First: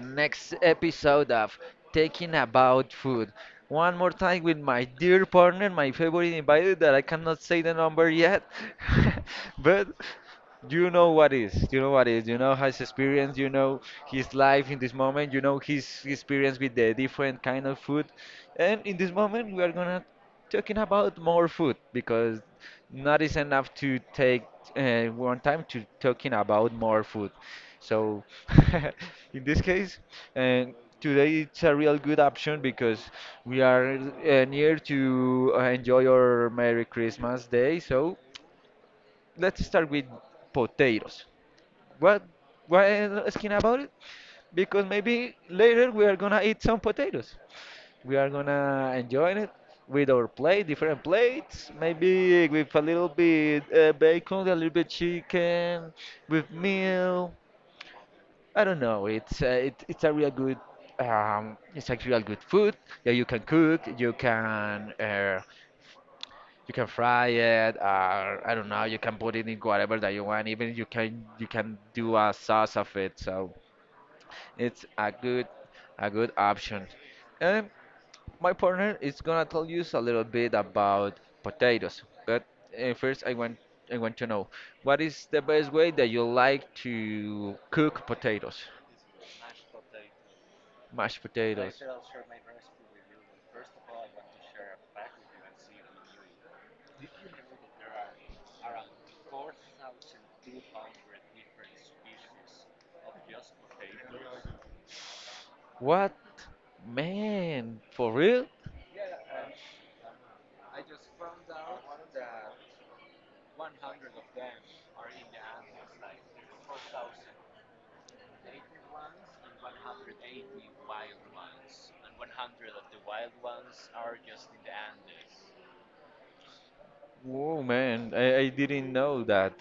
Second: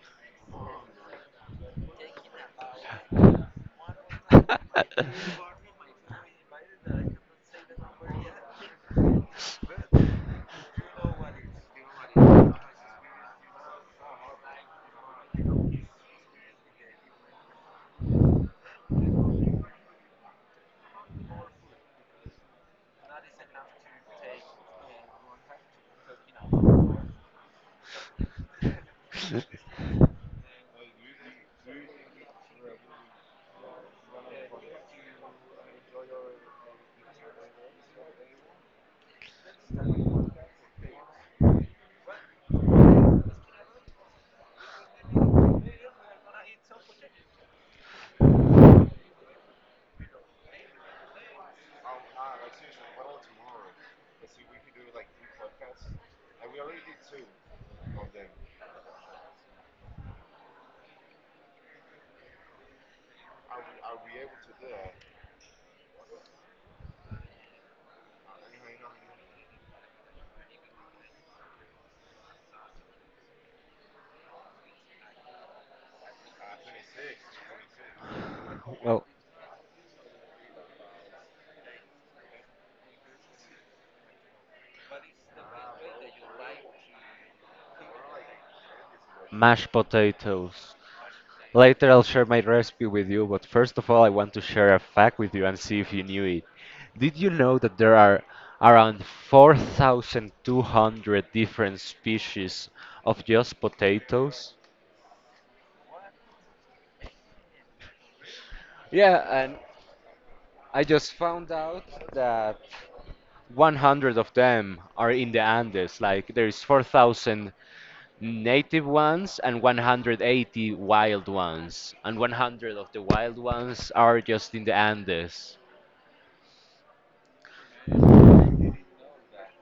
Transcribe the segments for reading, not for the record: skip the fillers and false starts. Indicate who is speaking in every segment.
Speaker 1: next episode of Taking About Food. One more time with my dear partner, my favorite invited that I cannot say the number yet, but you know what is, you know what is, you know his experience, you know his life in this moment, you know his experience with the different kind of food, and in this moment we are gonna talking about more food because not is enough to take one time to talking about more food. So in this case, and today it's a real good option because we are near to enjoy our Merry Christmas Day. So let's start with potatoes. What? Why I'm asking about it? Because maybe later we are gonna eat some potatoes. We are gonna enjoy it with our plate, different plates, maybe with a little bit bacon, a little bit chicken, with meal. I don't know. It's a real good it's actually real good food that you can cook. You can fry it. Or, I don't know. You can put it in whatever that you want. Even you can do a sauce of it. So it's a good option. Um, My partner
Speaker 2: Well,
Speaker 1: is gonna tell you a little bit about potatoes, but first I want to know what is the best way that you like to cook potatoes,
Speaker 2: mashed potatoes.
Speaker 1: mashed potatoes.
Speaker 2: Later I'll share my recipe with you, but first of all I want to share a fact with you and see if you knew it. Did you know that there are around 4,200 different species of just potatoes?
Speaker 1: What? Man, for real?
Speaker 2: Yeah, and I just found out that 100 of them are in the Andes. Like there is 4,000 native ones and 180 wild ones, and 100 of the wild ones are just in the Andes.
Speaker 1: Whoa, man, I didn't know that.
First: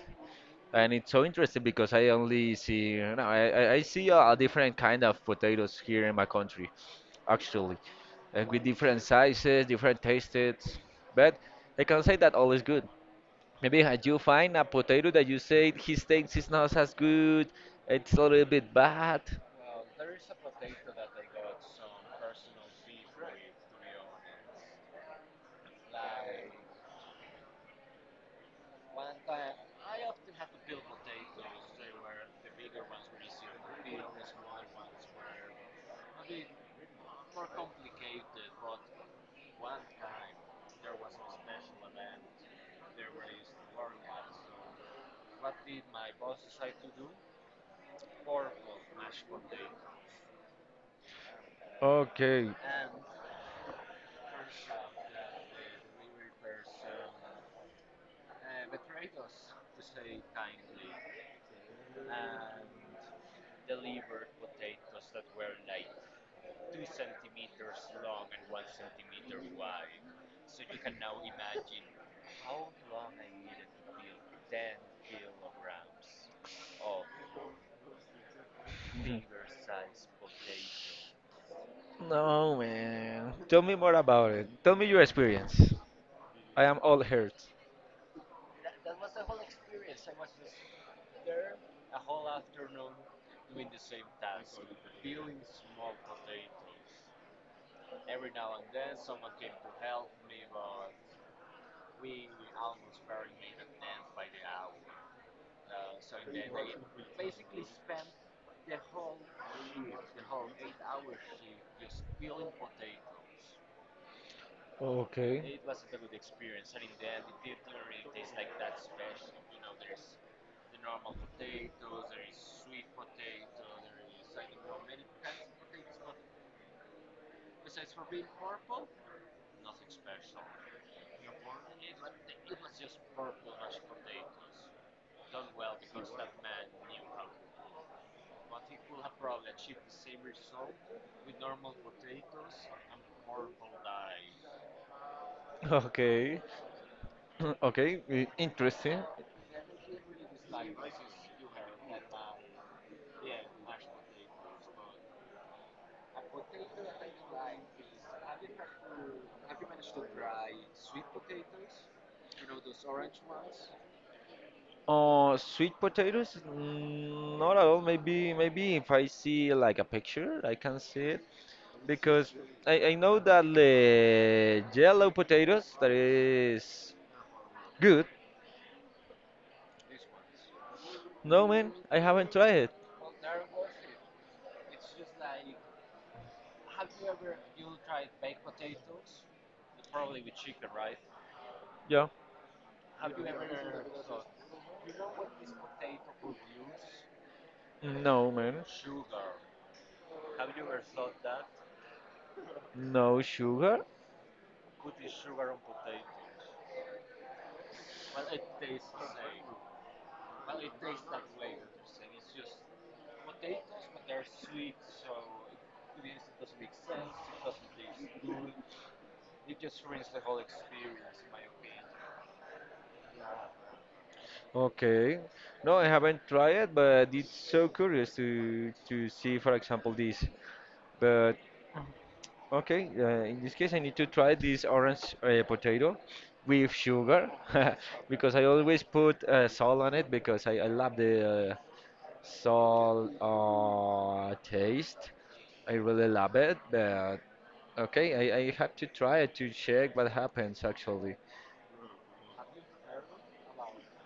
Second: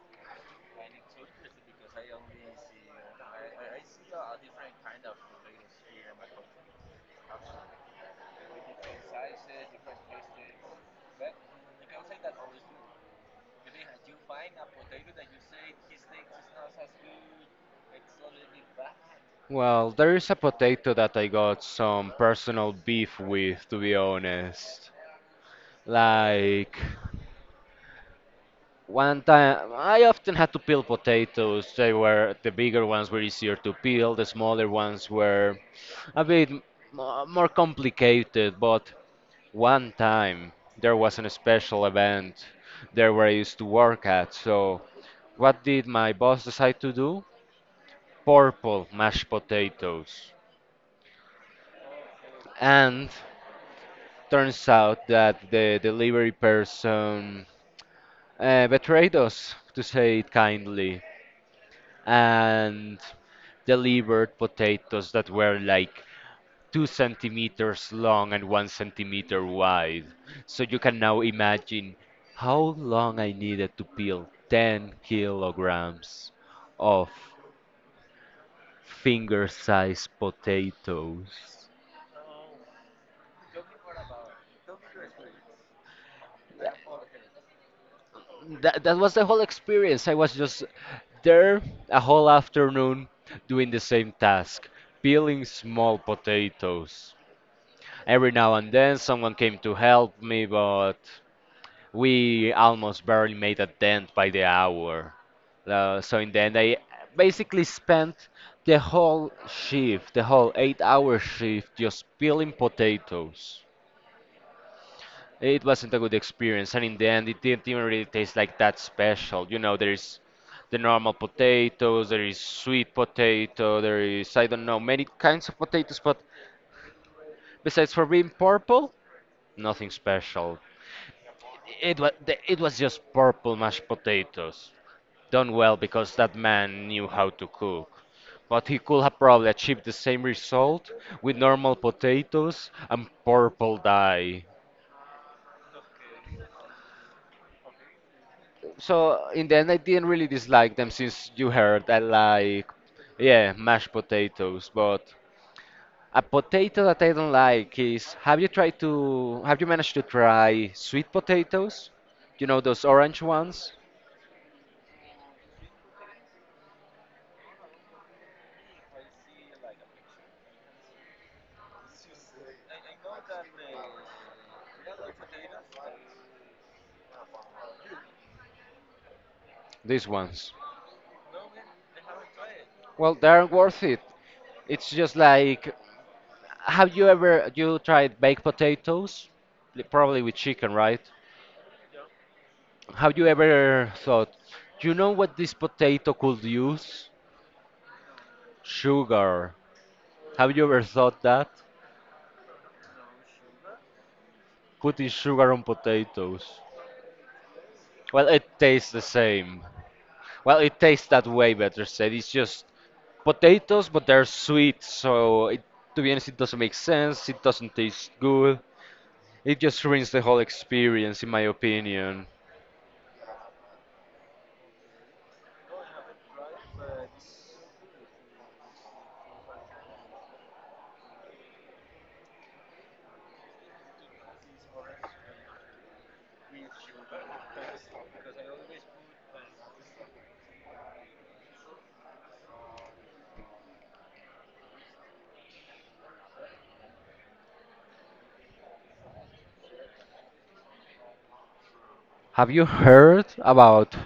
Speaker 1: And it's so interesting because I only see, no, I see a different kind of potatoes here in my country, actually, and with different sizes, different tastes. But I can say that all is good. Maybe had you find a potato that you say his taste is not as good, it's a little bit bad.
Speaker 2: Well, there is a potato that I got some personal beef with, to be honest. Like, one time, I often had to peel potatoes. They were, the bigger ones were easier to peel, the smaller ones were a bit more complicated, but one time there was an special event there where I used to work at, so what did my boss decide to do? Purple mashed potatoes.
Speaker 1: Okay.
Speaker 2: And turns out that the delivery person betrayed us, to say it kindly, and delivered potatoes that were like 2 centimeters long and 1 centimeter wide. So you can now imagine how long I needed to peel 10 kilograms of
Speaker 1: Mhm.
Speaker 2: finger sized potatoes.
Speaker 1: No, man. Tell me more about it. Tell me your experience. I am all hurt.
Speaker 2: That was the whole experience. I was just there a whole afternoon doing the same task, peeling small potatoes. Every now and then someone came to help me, but we almost barely made a dent by the hour. So in the end, I basically spent the whole shift, the whole 8-hour shift, just peeling potatoes.
Speaker 1: Okay.
Speaker 2: It wasn't a good experience, and in the end, it didn't even really
Speaker 1: did-
Speaker 2: taste like that special. You know, there is the normal potatoes, there is sweet potato, there is, I don't know, many kinds of potatoes, but besides for being purple, nothing special. It was just purple mashed potatoes, done well because that man knew how to cook. But he could have probably achieved the same result with normal potatoes and purple dye.
Speaker 1: Okay. Okay. Interesting.
Speaker 2: So in the end, I didn't really dislike them since you heard I like, yeah, mashed potatoes. But a potato that I don't like is, have you managed to try sweet potatoes? You know, those orange ones?
Speaker 1: Sweet potatoes? Mm, not at all. Maybe if I see like a picture, I can see it because I know that the yellow potatoes that is good.
Speaker 2: These ones.
Speaker 1: No, man. I haven't tried it.
Speaker 2: Well, they aren't worth it. It's just like, have you ever you tried baked potatoes? Probably with chicken, right?
Speaker 1: Yeah.
Speaker 2: Have you ever thought, you know what this potato could use?
Speaker 1: No, man.
Speaker 2: Sugar. Have you ever thought that?
Speaker 1: No sugar?
Speaker 2: Putting sugar on potatoes. Well, it tastes the same. Well, it tastes that way, better said. It's just potatoes, but they're sweet, so it, to be honest, it doesn't make sense. It doesn't taste good. It just ruins the whole experience, in my opinion.
Speaker 1: Okay. No, I haven't tried it, but it's so curious to see, for example, this. But okay, in this case, I need to try this orange potato with sugar because I always put salt on it because I love the salt taste. I really love it, but okay, I have to try it to check what happens actually.
Speaker 2: Have you heard about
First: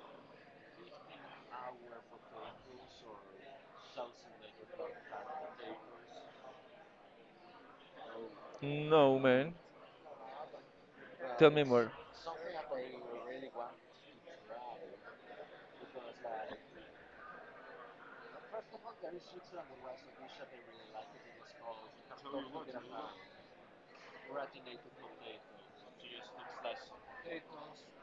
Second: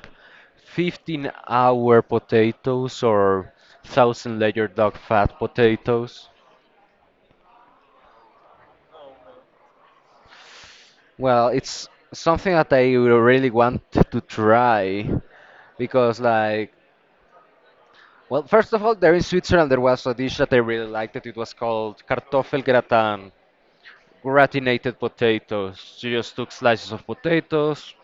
Speaker 2: 15-hour hour potatoes or 1,000 layer dark fat potatoes?
Speaker 1: No, man.
Speaker 2: Well,
Speaker 1: Tell me
Speaker 2: it's
Speaker 1: more.
Speaker 2: something that I really want to try because, like, well, first of all, there in Switzerland there was a dish that I really liked it. It was called Kartoffel gratin, gratinated potatoes. You just took slices of potatoes,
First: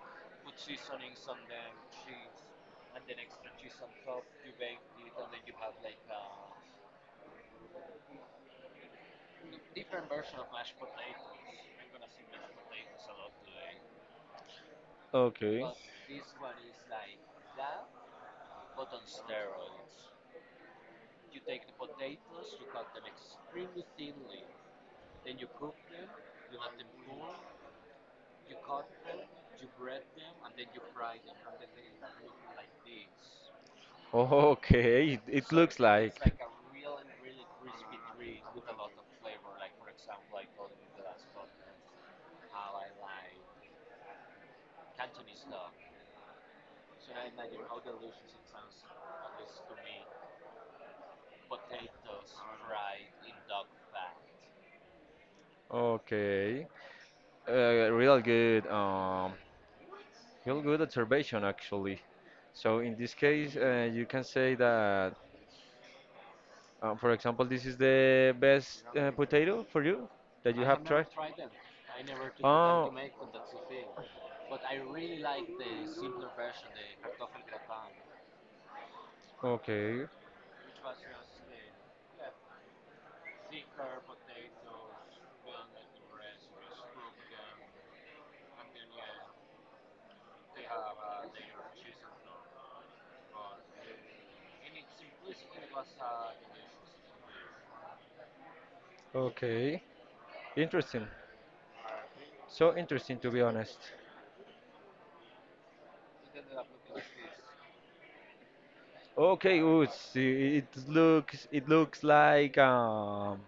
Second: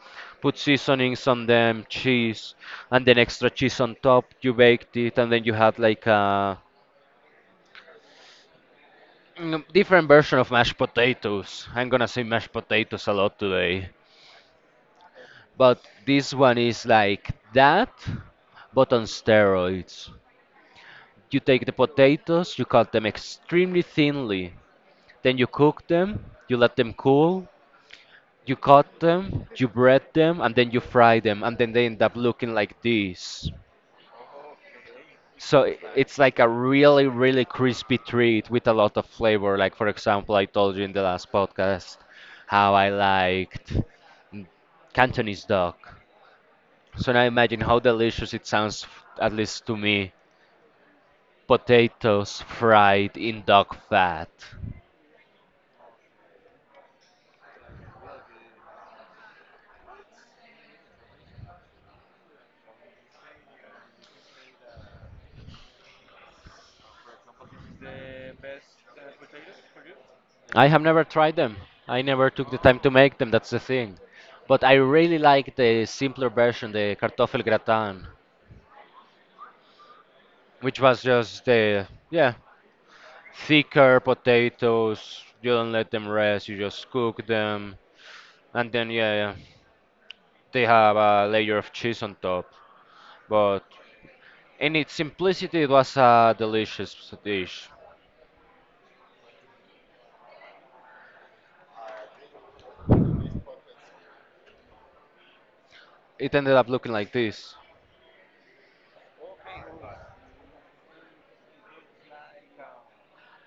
Speaker 2: put seasonings on them, cheese, and then extra cheese on top. You baked it, and then you had like a different version of mashed potatoes. I'm gonna say mashed potatoes a lot today,
Speaker 1: Okay.
Speaker 2: but this one is like that, but on steroids. You take the potatoes, you cut them extremely thinly, then you cook them, you let them cool, you cut them, you bread them, and then you fry them, and then they end up looking like this.
Speaker 1: Okay, it
Speaker 2: So i-
Speaker 1: looks
Speaker 2: it's
Speaker 1: like.
Speaker 2: like a really, really crispy treat with a lot of flavor. Like, for example, I told you in the last podcast how I liked mm, Cantonese duck. So now imagine how delicious it sounds, at least to me, potatoes fried in duck fat.
Speaker 1: Okay, real good, real good observation actually. So in this case, you can say that, for example, this is the best potato for you that you
Speaker 2: I have
Speaker 1: have
Speaker 2: never
Speaker 1: tried.
Speaker 2: tried them. I never took the time to
Speaker 1: Oh,
Speaker 2: make them, that's the thing. But I really like the simpler version, the cartoffel gratin,
Speaker 1: okay,
Speaker 2: which was just the, yeah, thicker potatoes. You don't let them rest. You just cook them, and then yeah, yeah, they have a layer of cheese on top. But in its simplicity, it was a delicious dish.
Speaker 1: okay, interesting. So interesting to be honest.
Speaker 2: It ended up looking like this.
Speaker 1: Okay, ooh, it looks like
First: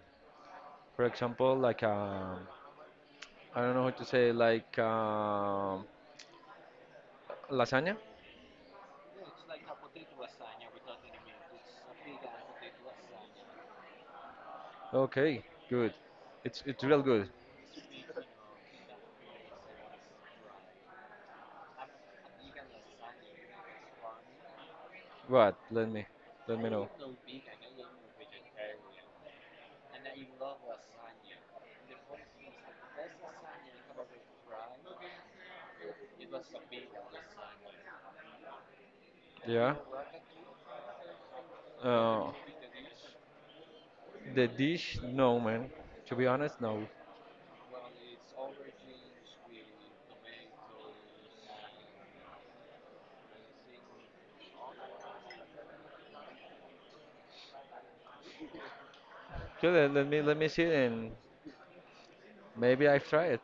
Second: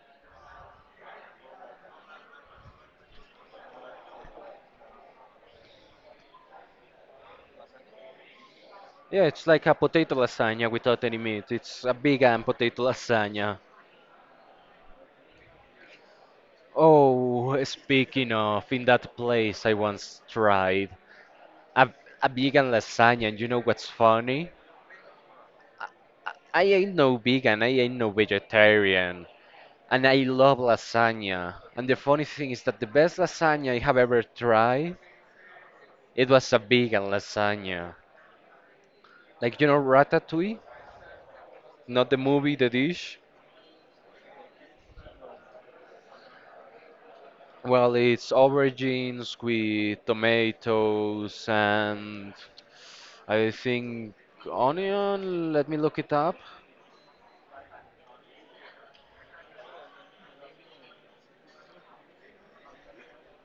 Speaker 1: for example, like I don't know how to say like lasagna.
Speaker 2: Yeah, it's like a potato lasagna without any meat. It's a vegan potato lasagna.
Speaker 1: Okay, good. It's real good.
Speaker 2: Oh, speaking of, in that place I once tried a, a vegan lasagna, and you know what's funny?
Speaker 1: What? Let
Speaker 2: I
Speaker 1: me know.
Speaker 2: ain't no vegan, I ain't no vegetarian, and I love lasagna. And the funny thing is that the best lasagna I have ever tried, it was a vegan lasagna. Like, you
Speaker 1: Yeah.
Speaker 2: know ratatouille, not the
Speaker 1: Uh,
Speaker 2: movie, the dish.
Speaker 1: the dish? No, man. To be honest, no.
Speaker 2: Well, it's aubergines with tomatoes and, I think, onion. Let me look it up.
Speaker 1: Okay, let me see it and maybe I've tried it.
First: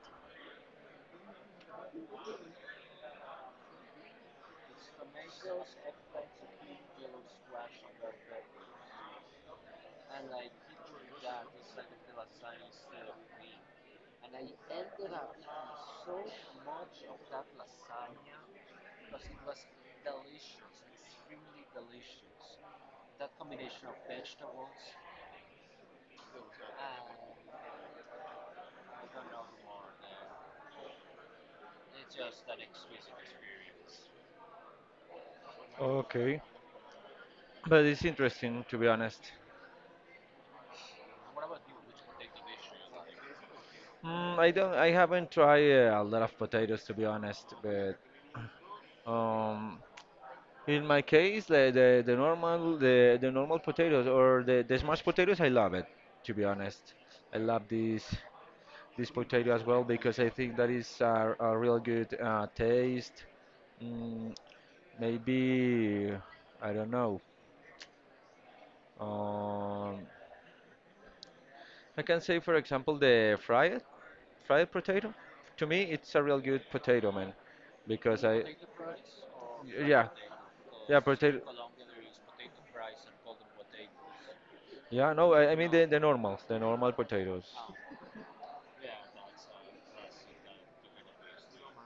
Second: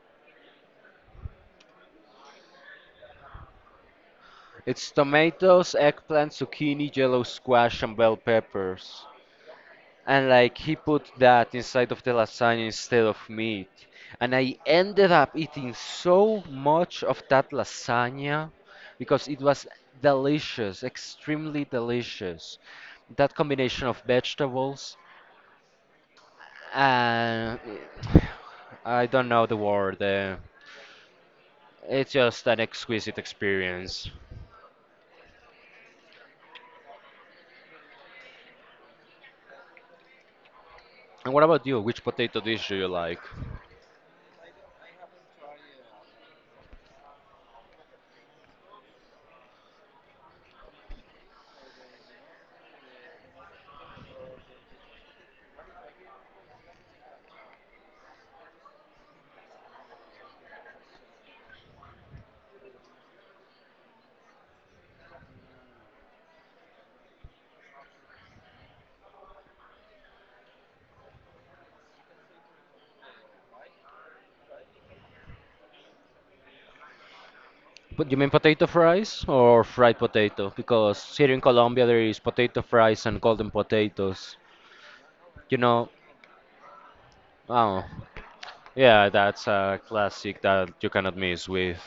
Speaker 2: It's tomatoes, eggplant, zucchini, yellow squash, and bell peppers, and like he put that inside of the lasagna instead of meat, and I ended up eating so much of that lasagna because it was delicious, extremely delicious, that combination of vegetables, and I don't know the word. It's just an exquisite experience.
Speaker 1: Okay. But it's interesting to be honest.
Speaker 2: And what about you, which potato dish do you like?
Speaker 1: Mm, I don't. I haven't tried a lot of potatoes to be honest, but um, in my case, the normal potatoes or the smashed potatoes, I love it. To be honest, I love this potato as well because I think that is a real good taste. Mm, maybe I don't know. Um, I can say, for example, the fried. Fried potato. To me, it's a real good potato, man,
Speaker 2: But you
Speaker 1: because
Speaker 2: mean
Speaker 1: I
Speaker 2: potato fries or fried
Speaker 1: yeah
Speaker 2: potato?
Speaker 1: yeah
Speaker 2: Because here
Speaker 1: potato
Speaker 2: in Colombia there is potato fries and golden potatoes.
Speaker 1: yeah no I
Speaker 2: You
Speaker 1: mean
Speaker 2: know,
Speaker 1: the normals the normal potatoes
Speaker 2: oh, yeah, that's a classic that you cannot miss with.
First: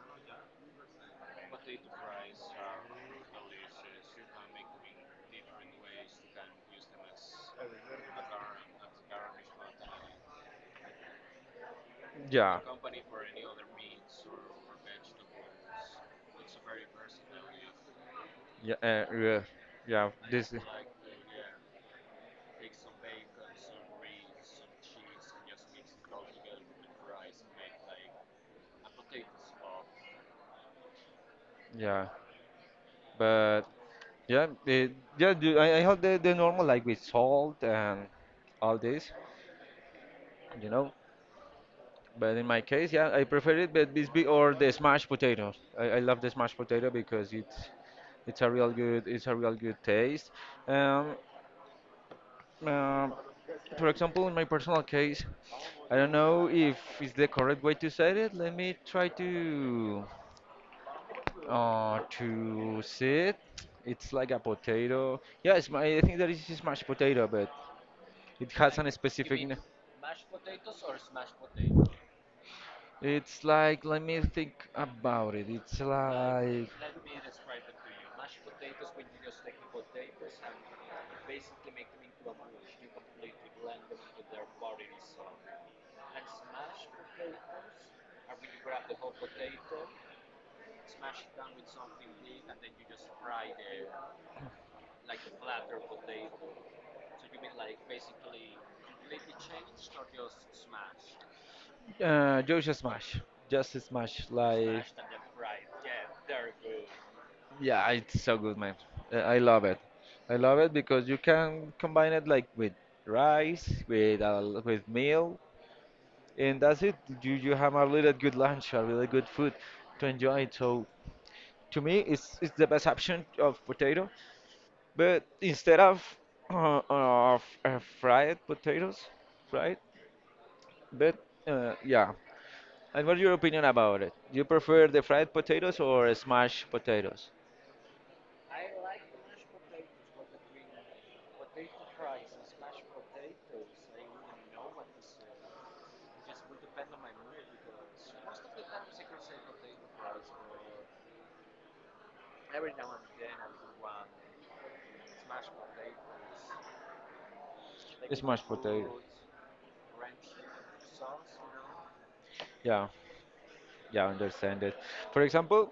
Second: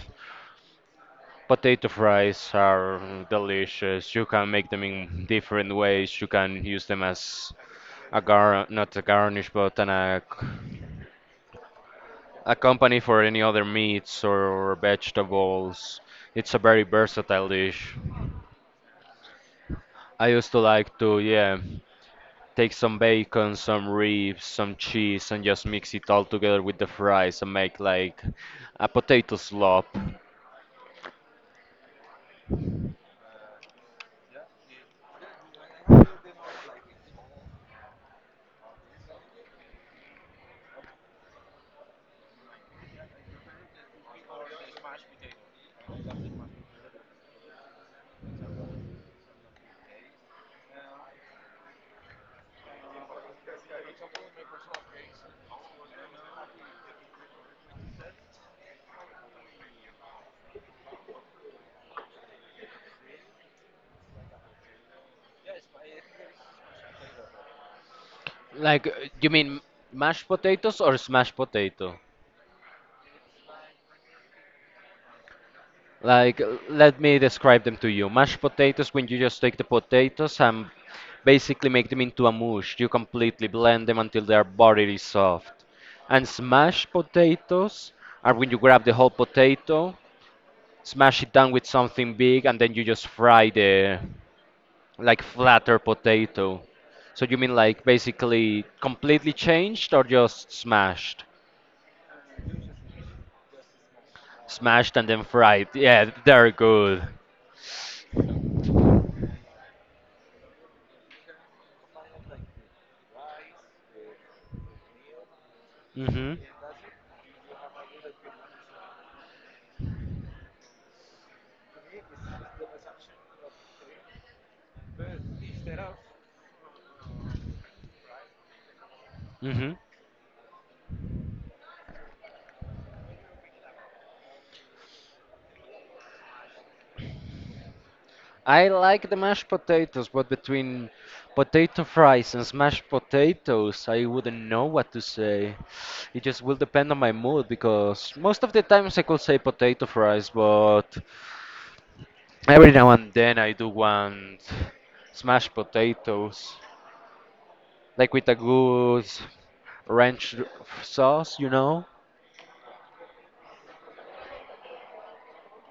Speaker 2: Potato fries are delicious. You can make them in different ways. You can use them as a gar, not a garnish, but an a
Speaker 1: yeah
Speaker 2: company for any other meats or vegetables. It's a very versatile dish.
Speaker 1: yeah yeah yeah
Speaker 2: I used
Speaker 1: this
Speaker 2: to like to, yeah. Take some bacon, some ribs, some cheese, and just mix it all together with the fries and make like a potato slop.
Speaker 1: yeah but yeah the yeah do I have the normal like with salt and all this, you know. But in my case, yeah, I prefer it, but Bisbee or the smashed potato. I love the smashed potato because it's a real good it's a real good taste. Um, uh, for example, in my personal case, I don't know if it's the correct way to say it. Let me try to see it. It's like a potato. Yeah, it's my, I think that is smashed potato, but it has
Speaker 2: Like,
Speaker 1: an
Speaker 2: you
Speaker 1: specific.
Speaker 2: mean mashed potatoes or smashed potato?
Speaker 1: It's like let me think about it. It's
Speaker 2: Like,
Speaker 1: like
Speaker 2: let me describe them to you. Mashed potatoes, when you
Speaker 1: like.
Speaker 2: just take the potatoes and basically make them into a mush, you completely blend them until their body is soft. And smashed potatoes are when you grab the whole potato, smash it down with something big, and then you just fry the like flatter potato. So you mean like basically completely changed or just smashed?
Speaker 1: Just smash, just smash. Like,
Speaker 2: Smashed and then fried. Yeah, they're good.
Speaker 1: yeah, it's so good, man. I love it. I love it because you can combine it like with rice, with meal,
Speaker 2: Mhm.
Speaker 1: and that's it. You have a really good lunch, a really good food to enjoy. So, to me, it's the best option of potato. But instead of of fried potatoes,
Speaker 2: Mhm.
Speaker 1: right? But yeah, and what's your opinion about it? Do you prefer the fried potatoes or smashed potatoes?
Speaker 2: I like the mashed potatoes, but between potato fries and smashed potatoes, I wouldn't know what to say. It just will depend on my mood because most of the times I could say potato fries, but every now and then I do want smashed potatoes, like with a
Speaker 1: Smashed potatoes.
Speaker 2: good ranch sauce, you know?
Speaker 1: Yeah, yeah, I understand it. For example,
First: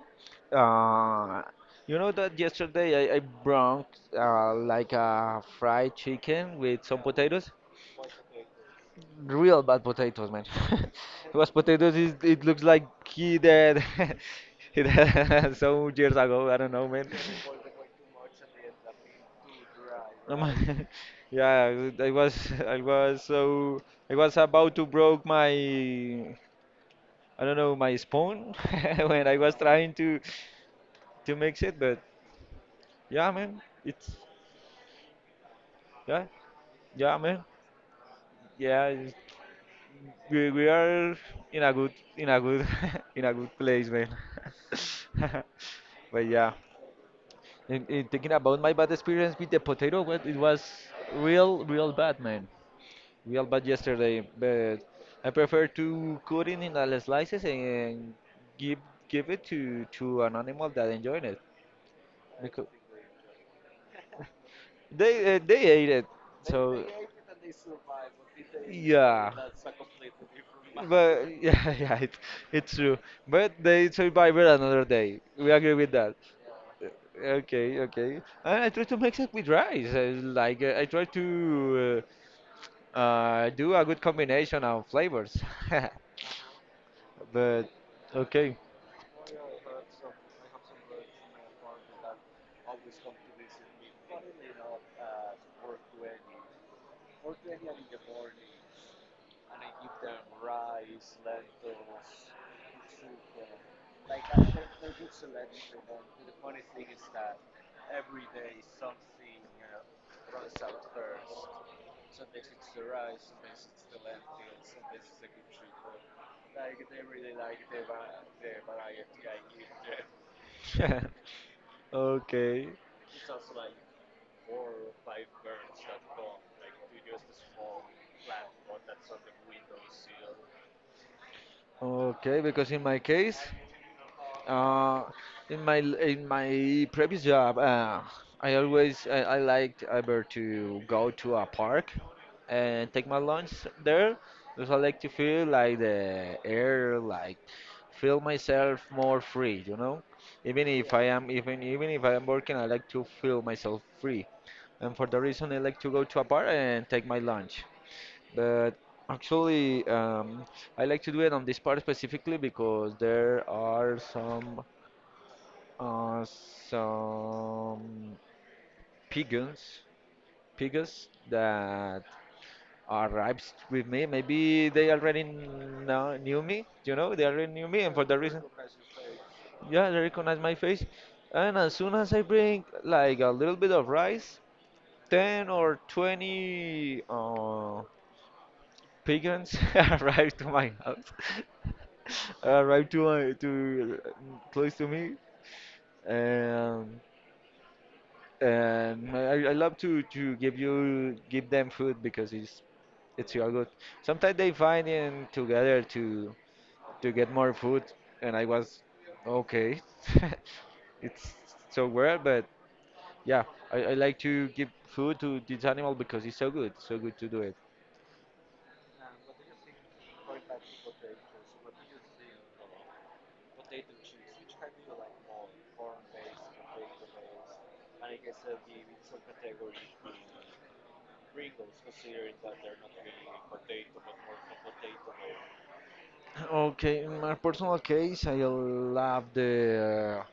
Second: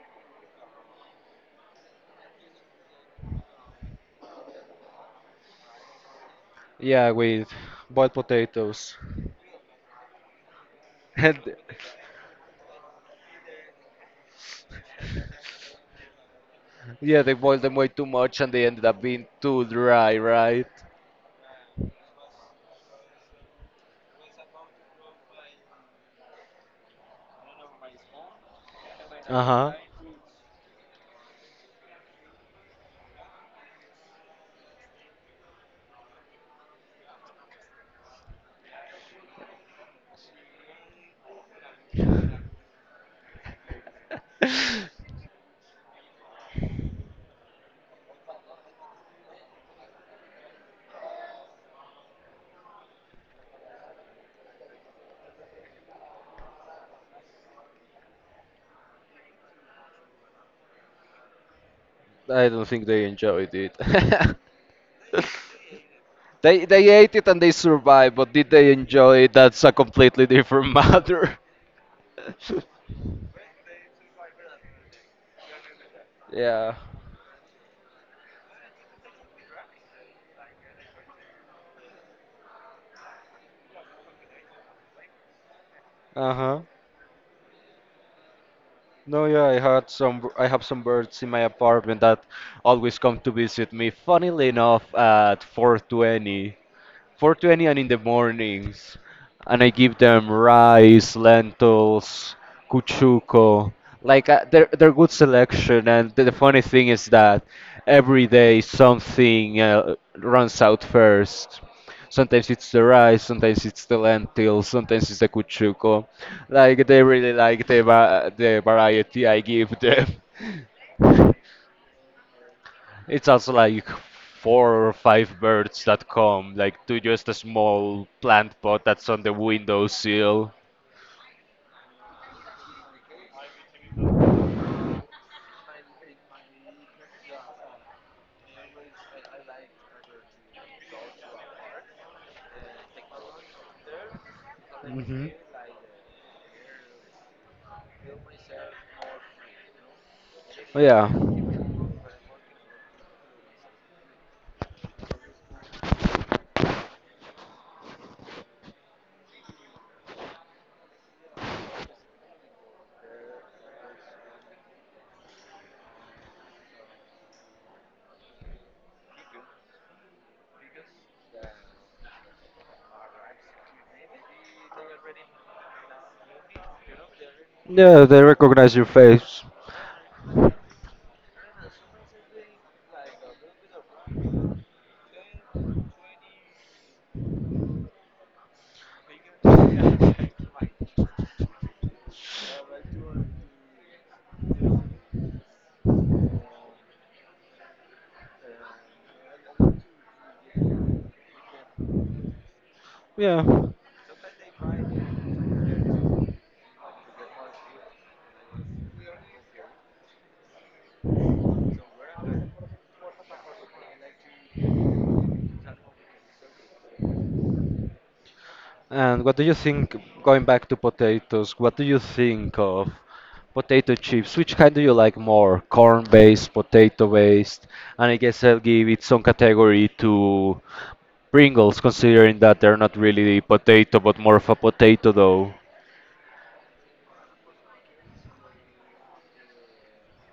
Speaker 1: uh, you know that yesterday I brought like a fried chicken with some
Speaker 2: Yeah, with
Speaker 1: potatoes,
Speaker 2: boiled potatoes.
Speaker 1: real bad potatoes, man. It
Speaker 2: And
Speaker 1: was potatoes. Is it looks like he did he did some years ago. I don't know, man.
Speaker 2: yeah, they boiled them way too much and they ended up being too dry,
Speaker 1: Oh
Speaker 2: right?
Speaker 1: my- yeah, I was I was so I was about to broke my I don't know my spoon when I was
Speaker 2: Uh-huh.
Speaker 1: trying to mix it, but yeah, man, it's yeah, yeah, man, yeah. We are in a good in a good place, man. But yeah, in thinking about my bad experience with the potato, well, it was real, real bad, man. Real bad yesterday. But I prefer to cut it in little slices and give give it to an animal that enjoyed it
Speaker 2: I don't
Speaker 1: because
Speaker 2: think they enjoyed it.
Speaker 1: they ate it. So
Speaker 2: They ate it and they survived, but did they enjoy
Speaker 1: yeah,
Speaker 2: it? That's a completely different
Speaker 1: but
Speaker 2: matter.
Speaker 1: yeah, yeah, it, it's true. But they survived another day. We agree with that.
Speaker 2: Yeah.
Speaker 1: Okay, okay. And I try to mix it with rice. Like I try to do a good combination of flavors.
Speaker 2: Uh-huh.
Speaker 1: But okay,
Speaker 2: No, yeah, I had I have some birds in my apartment that always come to visit me. Funnily enough, at 4:20. 420 and in the mornings. And I give them rice, lentils, cuchuco. Like they're good selection. And the funny thing is that every day something runs out first. Sometimes it's the rice, sometimes it's the lentils, sometimes it's the cuchuco. Like they really like the the variety I give them.
Speaker 1: okay,
Speaker 2: It's also like four or five birds that come, like to just a small plant pot that's on the windowsill.
Speaker 1: okay. Because in my case. Uh, in my previous job, I liked either to go to a park and take my lunch there because I like to
Speaker 2: Hmm.
Speaker 1: feel like the air, like feel myself more free, you know. Even if I
Speaker 2: Yeah.
Speaker 1: am even if I am working, I like to feel myself free, and for the reason I like to go to a bar and take my lunch. But actually, I like to do it on this part specifically because there are some uh, some pigeons, pigeons that arrived with me. Maybe they knew me. You know, they already knew me, and
Speaker 2: Yeah,
Speaker 1: for that
Speaker 2: they
Speaker 1: reason,
Speaker 2: recognize your face.
Speaker 1: yeah, they recognize my face. And as soon as I bring like a little bit of rice, 10 or 20. Pagans arrived to my house, arrived to my to close to me, and I love to give you give them food because it's real good.
Speaker 2: Yeah.
Speaker 1: Sometimes they find in together to get more food, and I was okay. It's so weird, but yeah, I like to give food to this animal because it's so good, so good to do.
Speaker 2: And what do you think, going back to potatoes, what do you think of potato chips? Which kind do you like more? Corn-based, potato-based? And I guess I'll give it some category to Pringles, considering that they're not really potato, but more of a potato dough.
Speaker 1: Okay, in my personal case, I love the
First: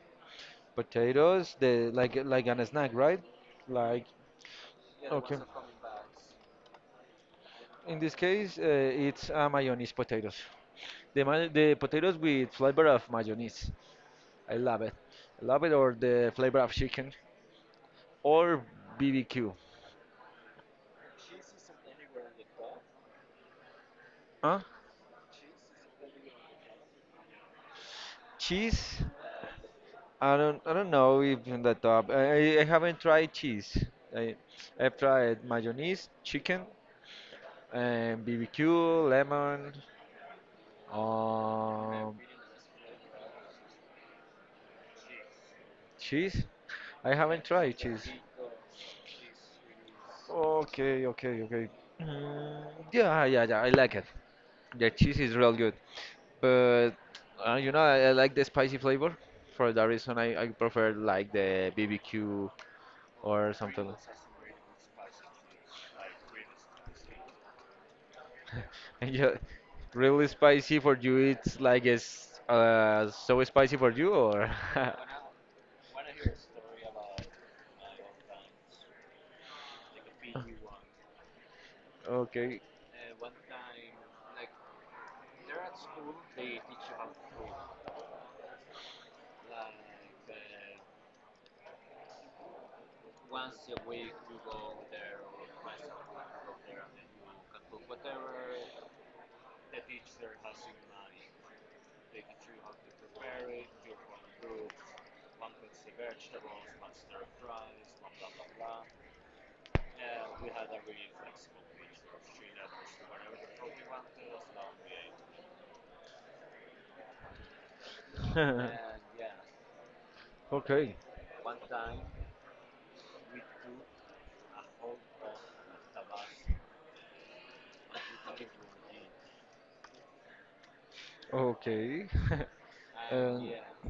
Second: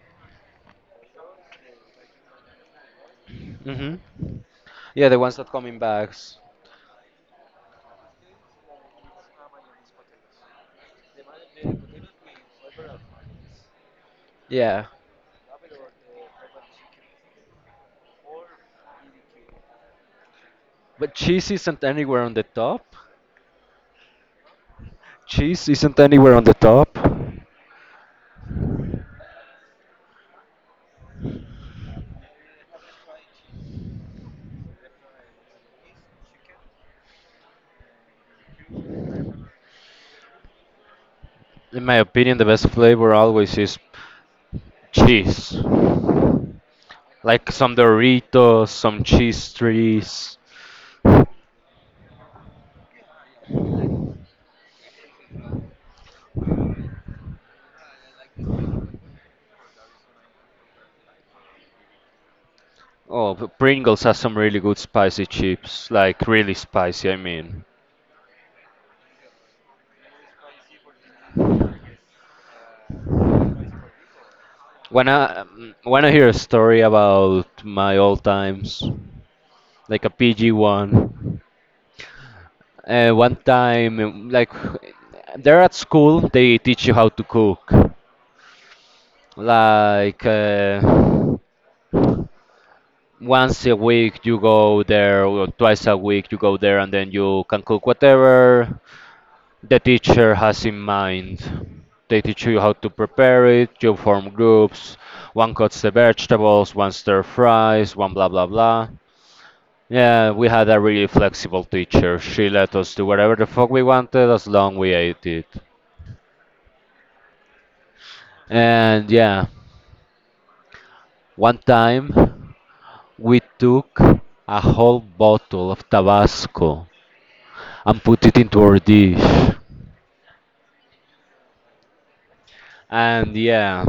Speaker 1: potatoes, the like an snack, right? Like,
Speaker 2: Mm-hmm. Yeah, the
Speaker 1: okay.
Speaker 2: ones that come in bags.
Speaker 1: In this case, it's mayonnaise potatoes. The potatoes with flavor of mayonnaise. I love
Speaker 2: Yeah.
Speaker 1: it. I love it, or the flavor of chicken, or BBQ.
Speaker 2: But cheese isn't anywhere on the top.
Speaker 1: Huh?
Speaker 2: Cheese isn't anywhere on the top.
Speaker 1: Cheese? I don't know if in the top. I haven't tried cheese. I I've tried mayonnaise, chicken, and BBQ, lemon,
Speaker 2: In my
Speaker 1: um,
Speaker 2: opinion, the best flavor always is cheese.
Speaker 1: cheese. I haven't
Speaker 2: Like some
Speaker 1: tried cheese.
Speaker 2: Doritos, some cheese trees.
Speaker 1: Okay, okay, okay. Mm, yeah, yeah, yeah. I like it. The cheese is real good, but you know, I like the spicy flavor. For that reason, I prefer like the BBQ
Speaker 2: Oh,
Speaker 1: or
Speaker 2: but
Speaker 1: something.
Speaker 2: Pringles has some really good spicy chips. Like really spicy, I mean.
Speaker 1: Yeah, really spicy for you. It's like it's so spicy for you, or
Speaker 2: When I hear a story about my old times, like a PG one.
Speaker 1: okay,
Speaker 2: One time, like, they're at school, they teach you how to cook. Like once a week you go there, or twice a week you go there, and then you can cook whatever the teacher has in mind. They teach you how to prepare it. You form groups. One cuts the vegetables, one stir fries, one blah blah blah. Yeah, we had a really flexible teacher. She let us do whatever the fuck we wanted as long we ate it. And yeah,
Speaker 1: okay.
Speaker 2: one time we took a whole bottle of Tabasco and put it into our dish.
Speaker 1: Okay.
Speaker 2: And
Speaker 1: Um,
Speaker 2: yeah,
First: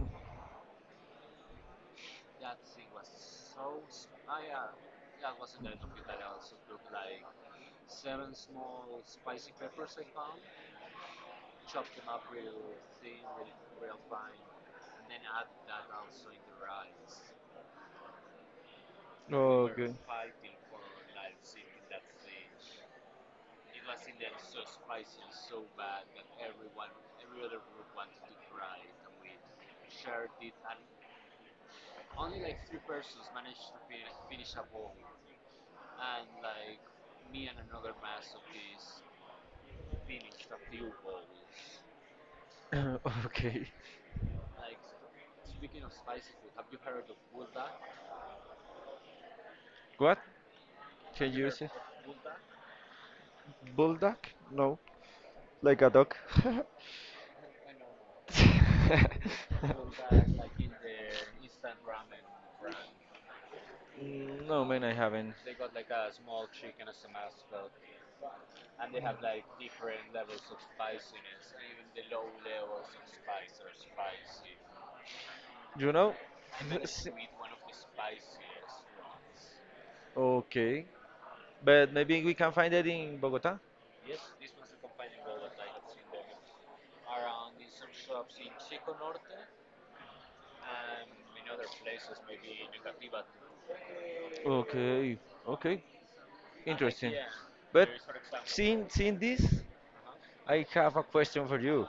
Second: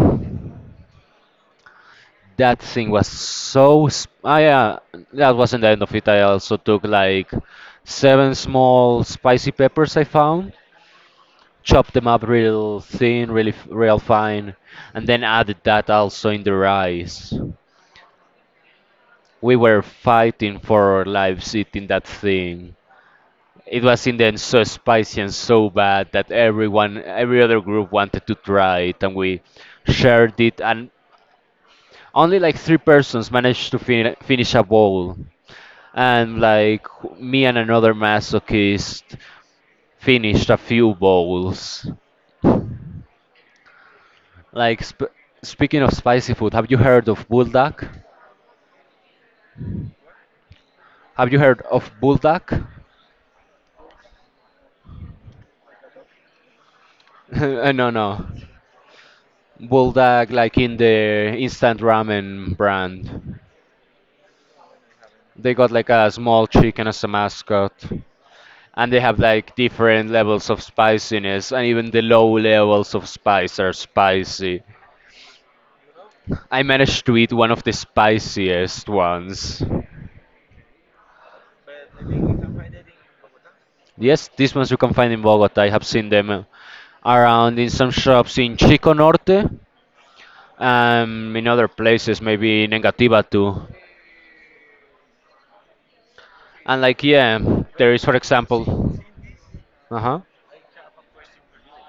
Speaker 2: that thing was so. Yeah, that wasn't the end of it. I also took like seven small spicy peppers I found, chopped them up real thin, really, real fine, and then added that also in the rice. We were
Speaker 1: okay.
Speaker 2: fighting for our lives eating that thing. It was in the end so spicy and so bad that everyone, every other group wanted to try it, and we shared it. And only like three persons managed to finish a bowl, and like me and another masochist finished a few bowls.
Speaker 1: Okay.
Speaker 2: Like speaking of spicy food, have you heard of buldak?
Speaker 1: What? Can
Speaker 2: Have you
Speaker 1: you
Speaker 2: heard
Speaker 1: see
Speaker 2: of buldak?
Speaker 1: bulldog? No. Like a dog.
Speaker 2: No, no, buldak like in the instant ramen brand.
Speaker 1: No, man, I haven't.
Speaker 2: They got like a small chicken as a mascot. And they have like different levels of spiciness, and even the low levels of spice are spicy.
Speaker 1: You know?
Speaker 2: I managed
Speaker 1: S-
Speaker 2: to eat one of the spiciest ones.
Speaker 1: Okay. But maybe we can find it in Bogota?
Speaker 2: Yes, these ones you can find in Bogota. I have seen them around in some shops in Chico Norte, in other places, maybe in Engativa too.
Speaker 1: Okay. Okay.
Speaker 2: And like,
Speaker 1: Interesting.
Speaker 2: yeah,
Speaker 1: But
Speaker 2: there is, for example,
Speaker 1: seeing this,
Speaker 2: uh huh,
Speaker 1: I have a question for you.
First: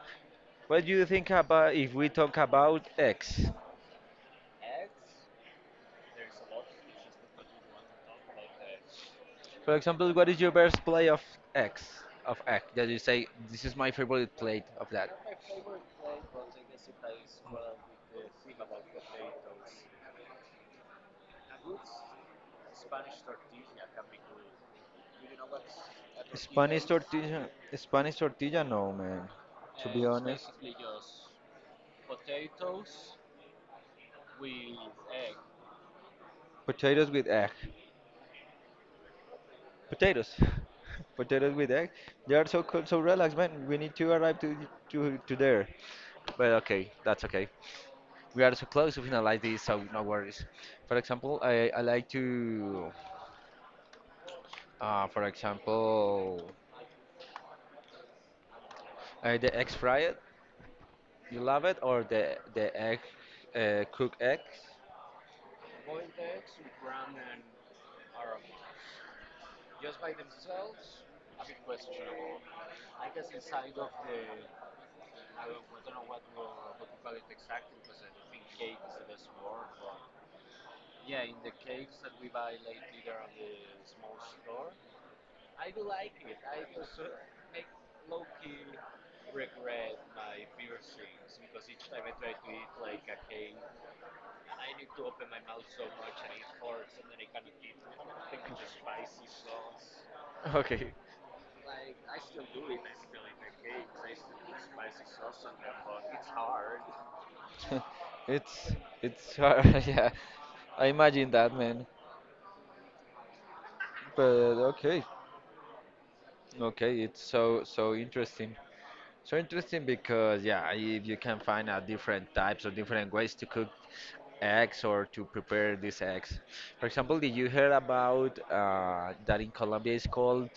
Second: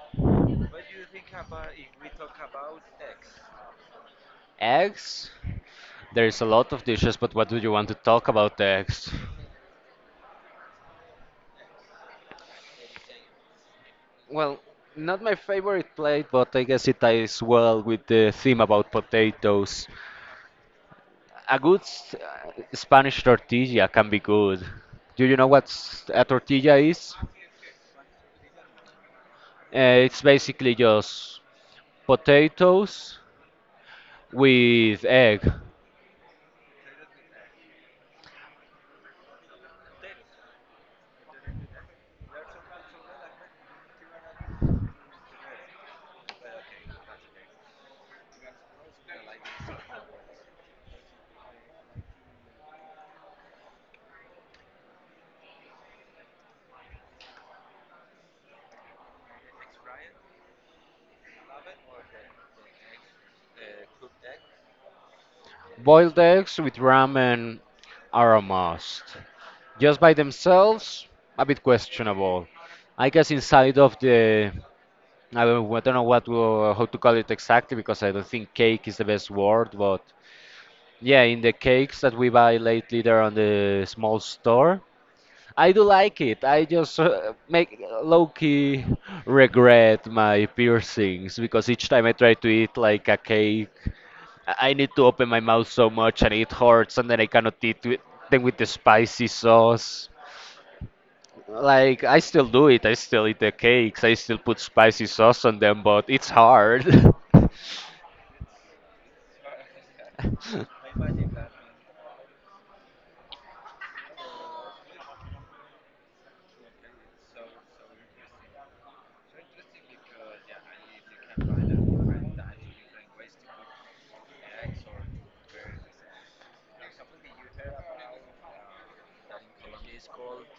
Speaker 1: What do you think about if we talk about X?
Speaker 2: eggs. There is a lot of dishes, but what do you want to talk about eggs?
Speaker 1: For example, what is your best play of X? Of X that you say this is my favorite
Speaker 2: Well,
Speaker 1: play of that.
Speaker 2: not my favorite plate, but I guess it ties well with the theme about potatoes. A good Spanish tortilla can be good. Do you know what a tortilla
Speaker 1: Spanish
Speaker 2: is?
Speaker 1: tortilla, Spanish tortilla, no man. To be
Speaker 2: It's
Speaker 1: honest,
Speaker 2: basically just potatoes with egg.
Speaker 1: potatoes with egg. Potatoes, potatoes with egg. They are so cool, so relaxed, man. We need to arrive to there. But okay, that's okay. We are so close to finalize this, so no worries. For example, I like to, for example, the egg fried. You love it or the egg cook eggs?
Speaker 2: Boiled eggs with ramen are a must. Just by themselves, a bit questionable. I guess inside of the I don't know what how to call it exactly because I don't think cake is the best word, but yeah, in the cakes that we buy lately there on the small store, I do like it. I just make low-key regret my piercings because each time I try to eat like a cake, I need to open my mouth so much and it hurts, and then I cannot eat with, them with the spicy sauce.
Speaker 1: Okay.
Speaker 2: Like I still do it. I still eat the cakes. I still put spicy sauce on them, but it's hard.
Speaker 1: it's it's hard. Yeah, I imagine that, man. But okay, okay, it's so interesting. So interesting because yeah, if you can find out different types or different ways to cook eggs or to prepare these eggs. For example, did you hear about that in Colombia is called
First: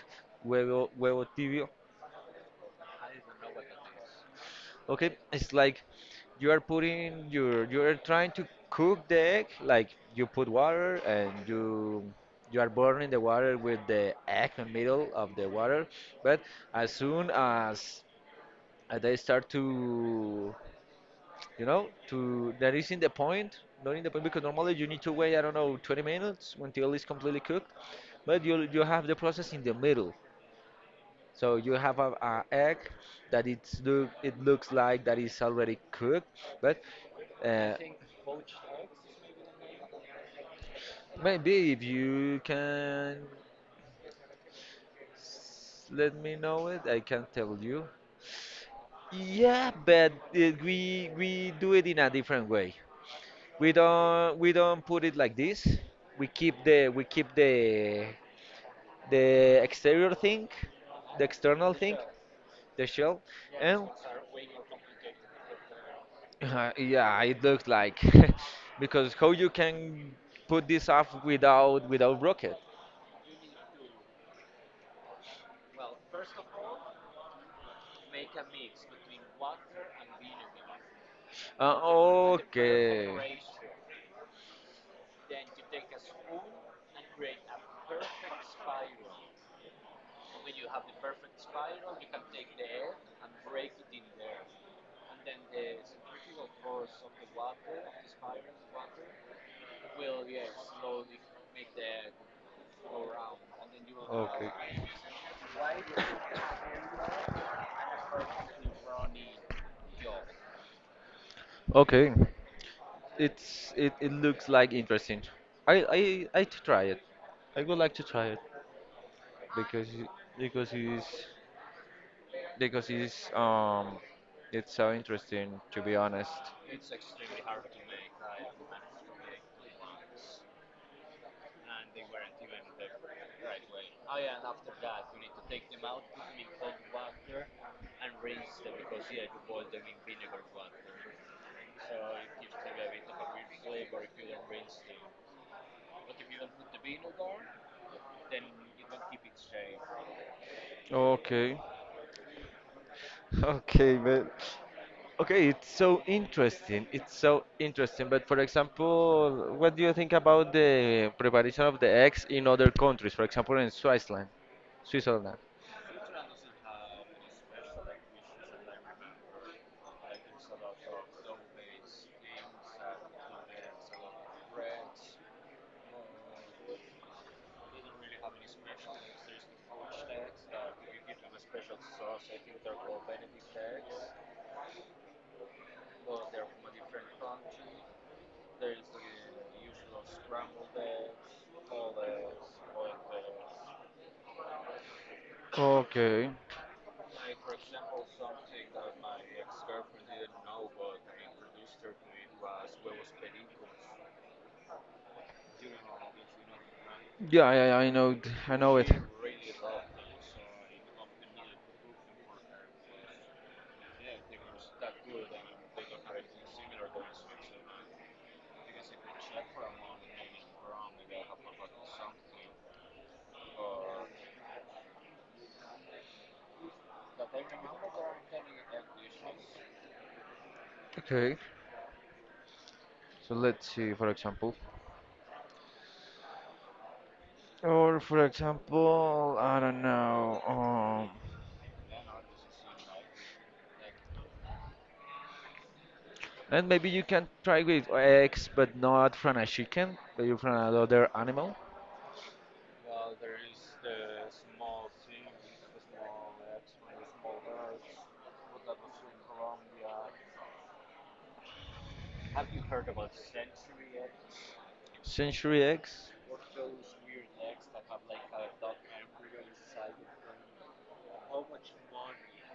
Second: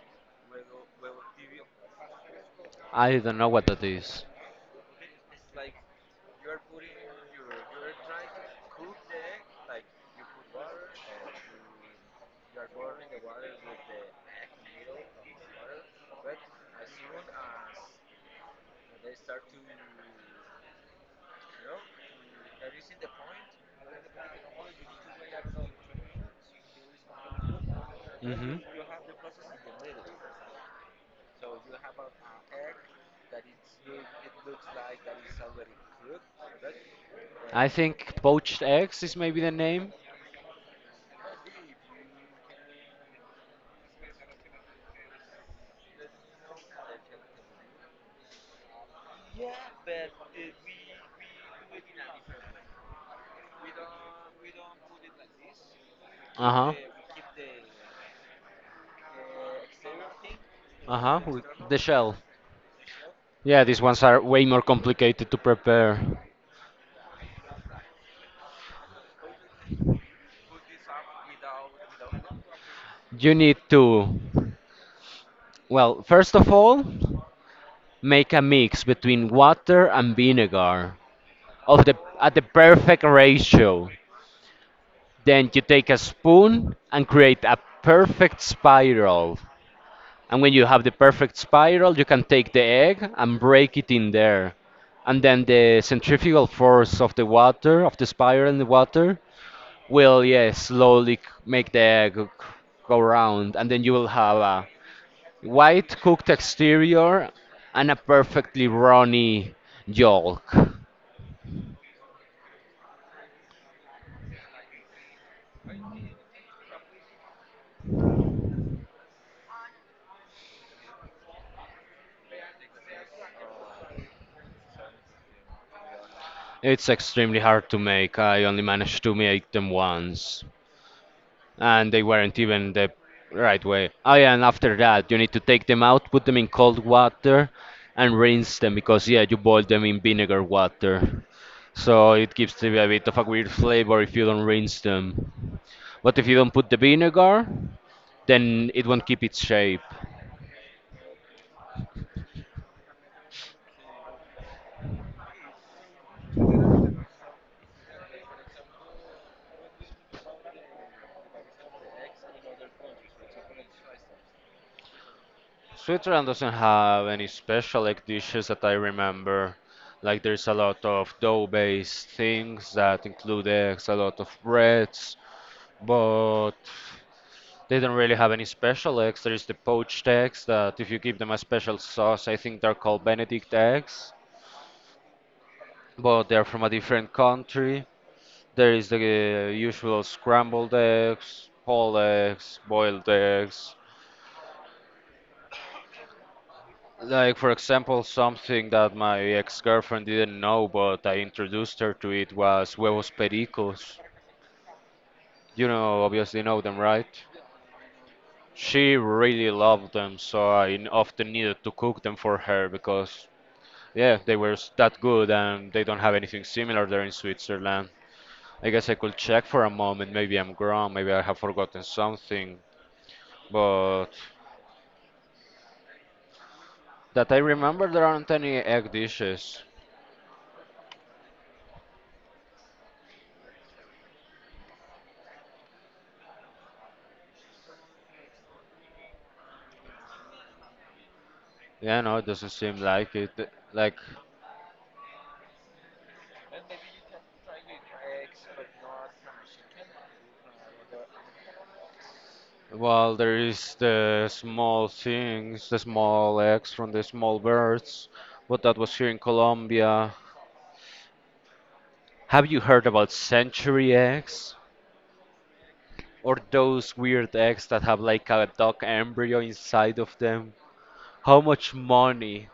Speaker 1: huevo tibio?
Speaker 2: I don't know what that.
Speaker 1: Okay, it's like you are trying to cook the egg, like you put water and you are burning the water with the egg in the middle of the water, but as soon as they start to, you know, to that is in the point, not in the point, because normally you need to wait, I don't know, 20 minutes until it's completely cooked, but
Speaker 2: Mm-hmm.
Speaker 1: you have the process in the middle. So you have a egg that it looks like that is already cooked, but
Speaker 2: I
Speaker 1: uh,
Speaker 2: think poached eggs is maybe the name.
Speaker 1: maybe if you can let me know it, I can tell you. Yeah, but it, we do it in a different way. We don't put it like this.
Speaker 2: Uh-huh.
Speaker 1: We keep the exterior thing,
Speaker 2: Uh-huh.
Speaker 1: the
Speaker 2: With
Speaker 1: external
Speaker 2: the
Speaker 1: thing,
Speaker 2: shell.
Speaker 1: the shell,
Speaker 2: Yeah, these
Speaker 1: and
Speaker 2: ones are way more complicated to prepare.
Speaker 1: yeah, it looked like because how you can put this up without rocket?
Speaker 2: You need to, well, first of all, make a mix between water and vinegar of the at the perfect
Speaker 1: Okay.
Speaker 2: ratio. Then you take a spoon and create a perfect spiral. And when you have the perfect spiral, you can take the egg and break it in there. And then the centrifugal force of the water, of the spiral in the water, will, yeah, slowly make the go round. And then you will have
Speaker 1: Okay.
Speaker 2: a white cooked exterior and a perfectly runny yolk.
Speaker 1: Okay. It's it, it looks like interesting. I to try it. I would like to try it because it- because it's because it's so interesting, to be honest.
Speaker 2: It's extremely hard to make. I only managed to make them once, and they weren't even the right way. Oh yeah, and after that, you need to take them out, put them in cold water, and rinse them because yeah, you boil them in vinegar water. So it gives them a bit of a weird flavor if you don't rinse them. But if you don't put the vinegar, then it won't keep its shape.
Speaker 1: Okay. Okay, but okay, it's so interesting. It's so interesting. But for example, what do you think about the preparation of the eggs in other countries? For example, in Switzerland, Switzerland.
Speaker 2: Switzerland doesn't have any special like dishes that I remember. Like there's a lot of dough-based things that include eggs, a lot of breads, but they don't really have any special eggs. There is the poached eggs that if you give them a special sauce, I think they're called Benedict eggs, but they're from a different country. There is the usual scrambled eggs, whole eggs, boiled eggs.
Speaker 1: Okay.
Speaker 2: Like for example, something that my ex-girlfriend didn't know, but I introduced her to it was huevos pericos. You know, obviously know them, right?
Speaker 1: Yeah, I know, I know it.
Speaker 2: She really loved them, so I often needed to cook them for her because yeah, they were that good, and they don't have anything similar there in Switzerland. I guess I could check for a moment. Maybe I'm wrong. Maybe I have forgotten something. But that I remember, there aren't any egg dishes.
Speaker 1: Okay. So let's see, for example. Or for example, I don't know.
Speaker 2: Yeah, no, it doesn't seem like it. Like,
Speaker 1: And maybe you can try with eggs, but not from a chicken, but you from another animal.
Speaker 2: well, there is the small things, the small eggs from the small birds. But that was here in Colombia. Have you heard about century eggs?
Speaker 1: Century eggs.
Speaker 2: Or those weird eggs that have like a duck embryo inside of them? How much money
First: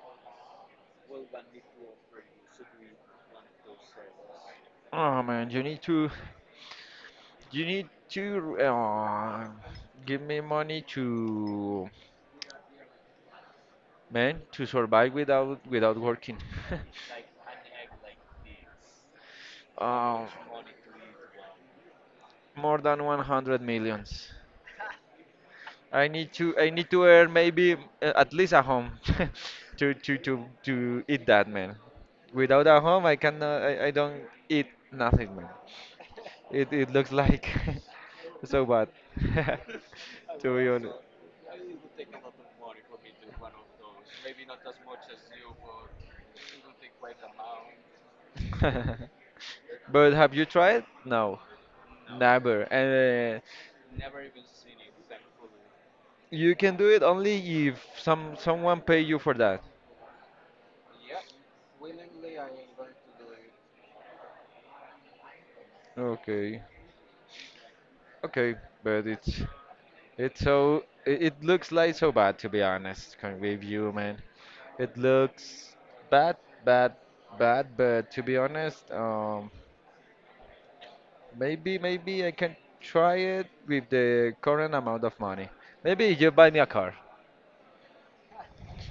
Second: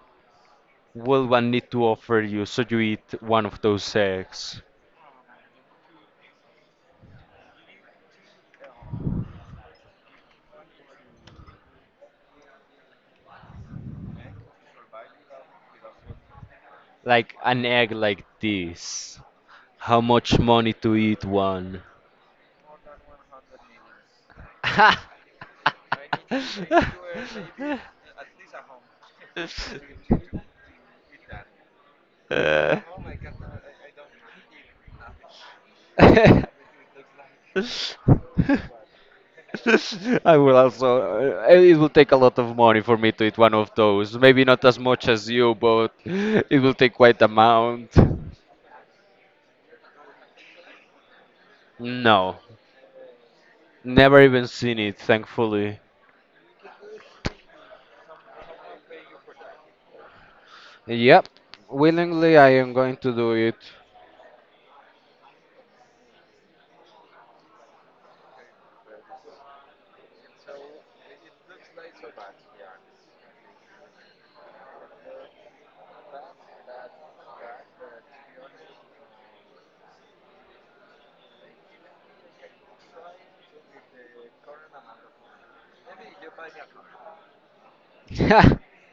Speaker 2: will one need to offer you so you eat one of those eggs?
Speaker 1: Oh man, you need to, give me money to. Man, to survive without working.
Speaker 2: Like an egg like this. How
Speaker 1: um.
Speaker 2: much money to eat one?
Speaker 1: More than 100 millions. I need to earn maybe at least a home to to eat that, man. Without a home, I cannot I, I don't eat nothing, man.
Speaker 2: Uh.
Speaker 1: It looks like so bad
Speaker 2: I
Speaker 1: to
Speaker 2: will
Speaker 1: be honest.
Speaker 2: also. It will take a lot of money for me to eat one of those. Maybe not as much as you, but it will take quite amount.
Speaker 1: But have you tried? No,
Speaker 2: No,
Speaker 1: never. And
Speaker 2: never even seen it, thankfully.
Speaker 1: you can do it only if someone pay you for that.
Speaker 2: Yep, willingly I am going to do it.
Speaker 1: Okay. Okay, but it's so it looks like so bad, to be honest, with you, man. It looks bad, bad, bad. But to be honest, maybe I can try it with the current amount of money. Maybe if you buy me a car.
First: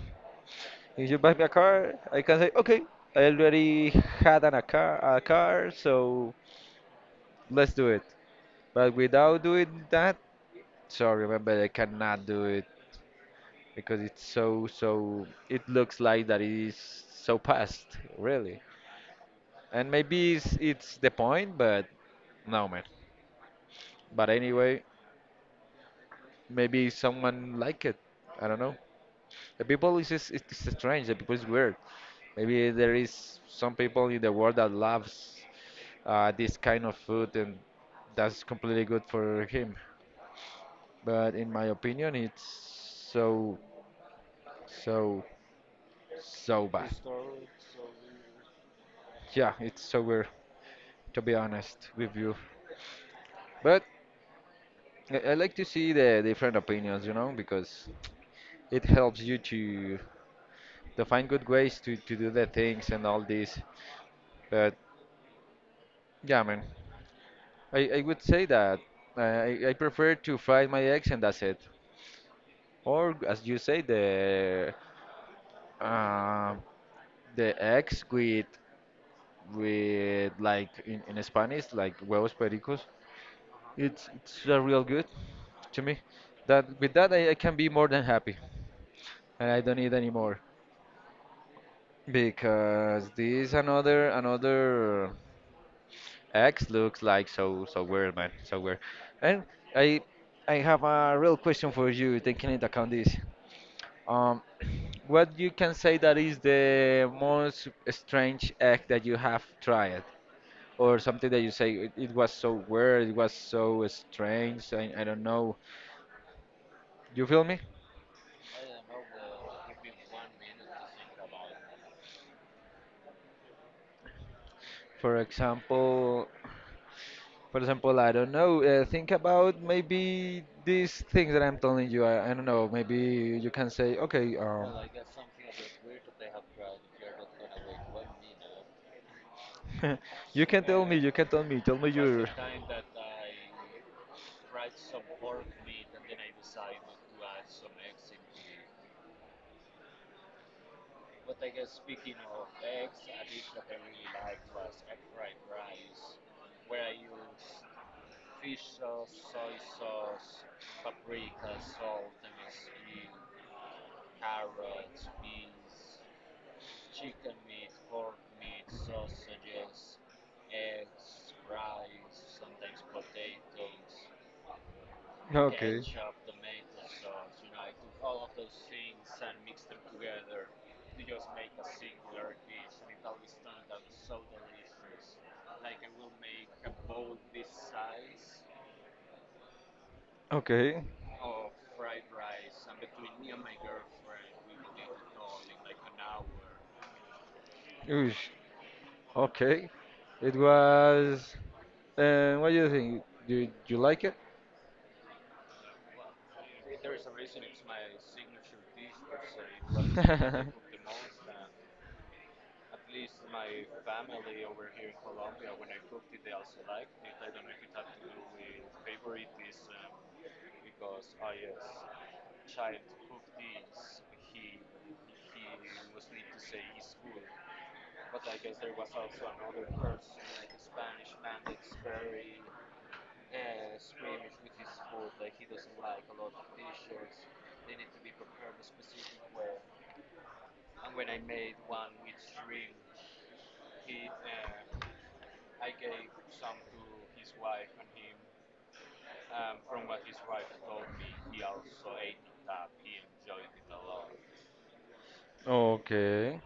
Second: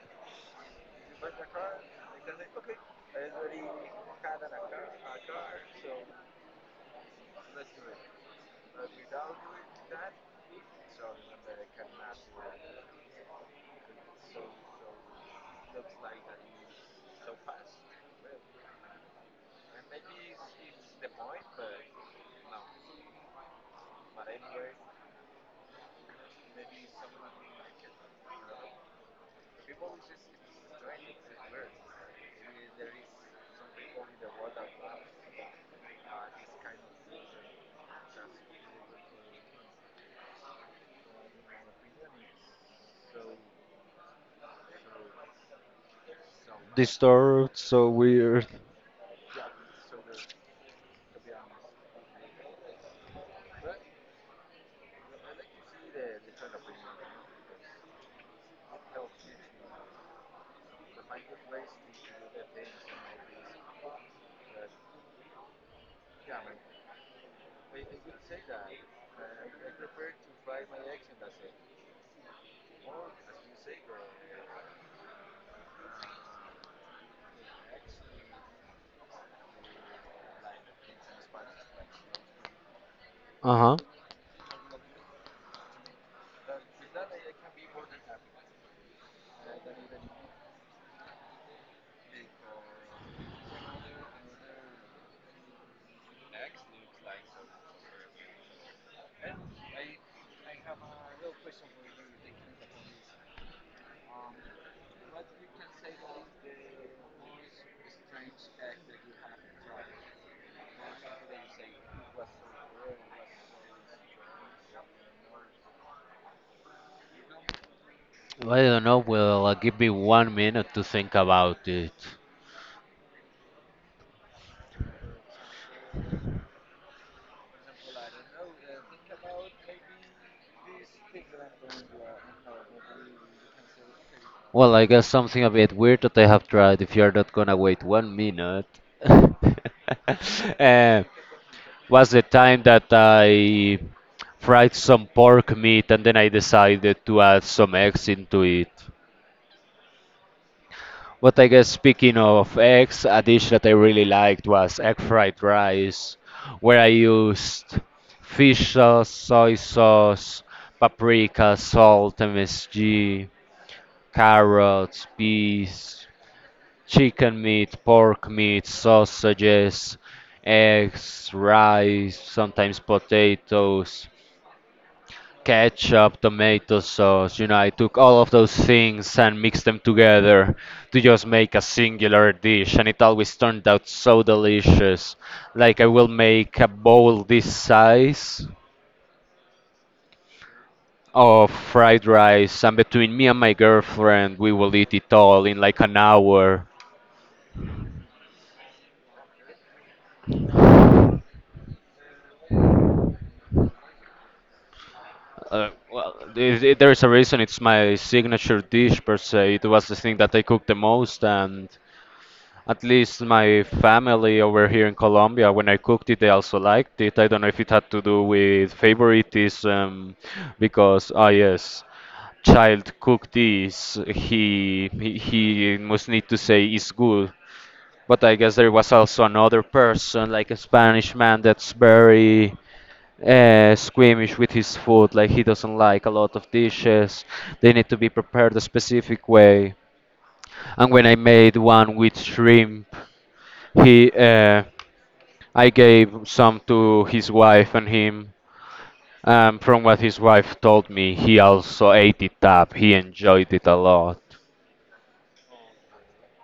Speaker 1: If you buy me a car, I can say okay. I already a car, so let's do it. But without doing that, sorry, man, but I cannot do it, because it's so it looks like that it is so past, really, and maybe it's the point. But no, man. But anyway, maybe someone like it. I don't know. The people is just, it's strange. The people is weird. Maybe there is some people in the world that loves this kind of food, and that's completely good for him. But in my opinion, it's so so so bad.
Speaker 2: Disturbed, so weird.
Speaker 1: Yeah, it's so weird, to be honest with you. But I like to see the different opinions, you know, because it helps you to find good ways to do the things and all this. But yeah, man, I would say that I prefer to fry my eggs, and that's it. Or as you say, Um, the eggs with, like in Spanish, like huevos pericos.
Speaker 2: Uh huh.
Speaker 1: It's real good to me. That, with that, I can be more than happy, and I don't need any more, because this another X looks like so so weird, man, so weird. And I I have a real question for you, taking into account this. Um, what you can say that is the most strange act that you have tried, or something that you say it, it was so weird, it was so strange. I don't know. You feel me?
Speaker 2: Well, I don't know. Well, give me 1 minute to think about it.
Speaker 1: For example, for example, I don't know. Think about maybe these things that I'm telling you. I don't know. Maybe you can say, okay,
Speaker 2: Well, I guess something a bit weird that I have tried if you're not gonna wait 1 minute.
Speaker 1: you can tell me.
Speaker 2: uh,
Speaker 1: You can tell me. Tell me
Speaker 2: was
Speaker 1: your.
Speaker 2: the time that I fried some pork meat and then I decided to add some eggs into it. But I guess speaking of eggs, a dish that I really liked was egg fried rice, where I used fish sauce, soy sauce, paprika, salt, MSG, carrots, peas, chicken meat, pork meat, sausages, eggs, rice, sometimes potatoes,
Speaker 1: Okay.
Speaker 2: ketchup, tomato sauce, you know, I took all of those things and mixed them together to just make a singular dish, and it always turned out so delicious. Like, I will make a bowl this size
Speaker 1: Okay.
Speaker 2: of fried rice, and between me and my girlfriend, we will eat it all in like an hour.
Speaker 1: Oosh. Okay. It was. What do you think? Do you like it?
Speaker 2: Well, there is a reason it's my signature dish per se. It was the thing that I cooked the most, and at least my family over here in Colombia, when I cooked it, they also liked it. I don't know if it had to do with favoritism, because, ah, yes, child cooked this, he must need to say is good. But I guess there was also another person, like a Spanish man, that's very squeamish with his food. Like he doesn't like a lot of dishes. They need to be prepared a specific way. And when I made one with shrimp, he, I gave some to his wife and him. From what his wife told me, he also ate it up. He enjoyed it a lot.
Speaker 1: Okay.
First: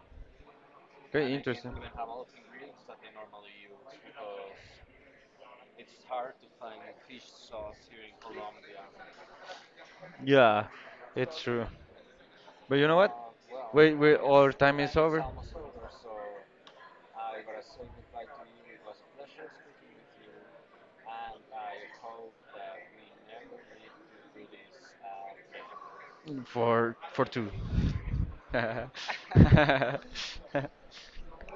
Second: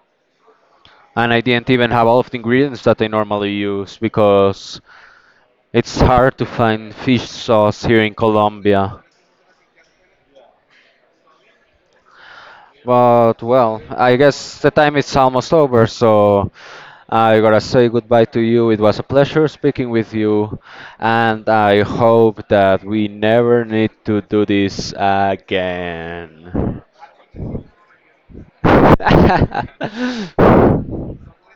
Speaker 2: And
Speaker 1: Okay,
Speaker 2: I didn't
Speaker 1: interesting.
Speaker 2: even have all of the ingredients that I normally use because it's hard to find fish sauce here in Colombia.
Speaker 1: Yeah, it's true. But you know what?
Speaker 2: But well,
Speaker 1: Wait,
Speaker 2: I
Speaker 1: wait, our
Speaker 2: guess the
Speaker 1: time
Speaker 2: time
Speaker 1: is
Speaker 2: is
Speaker 1: over
Speaker 2: almost over, so I gotta say goodbye to you. It was a pleasure speaking with you, and I hope that we never need to do this again.
Speaker 1: for two.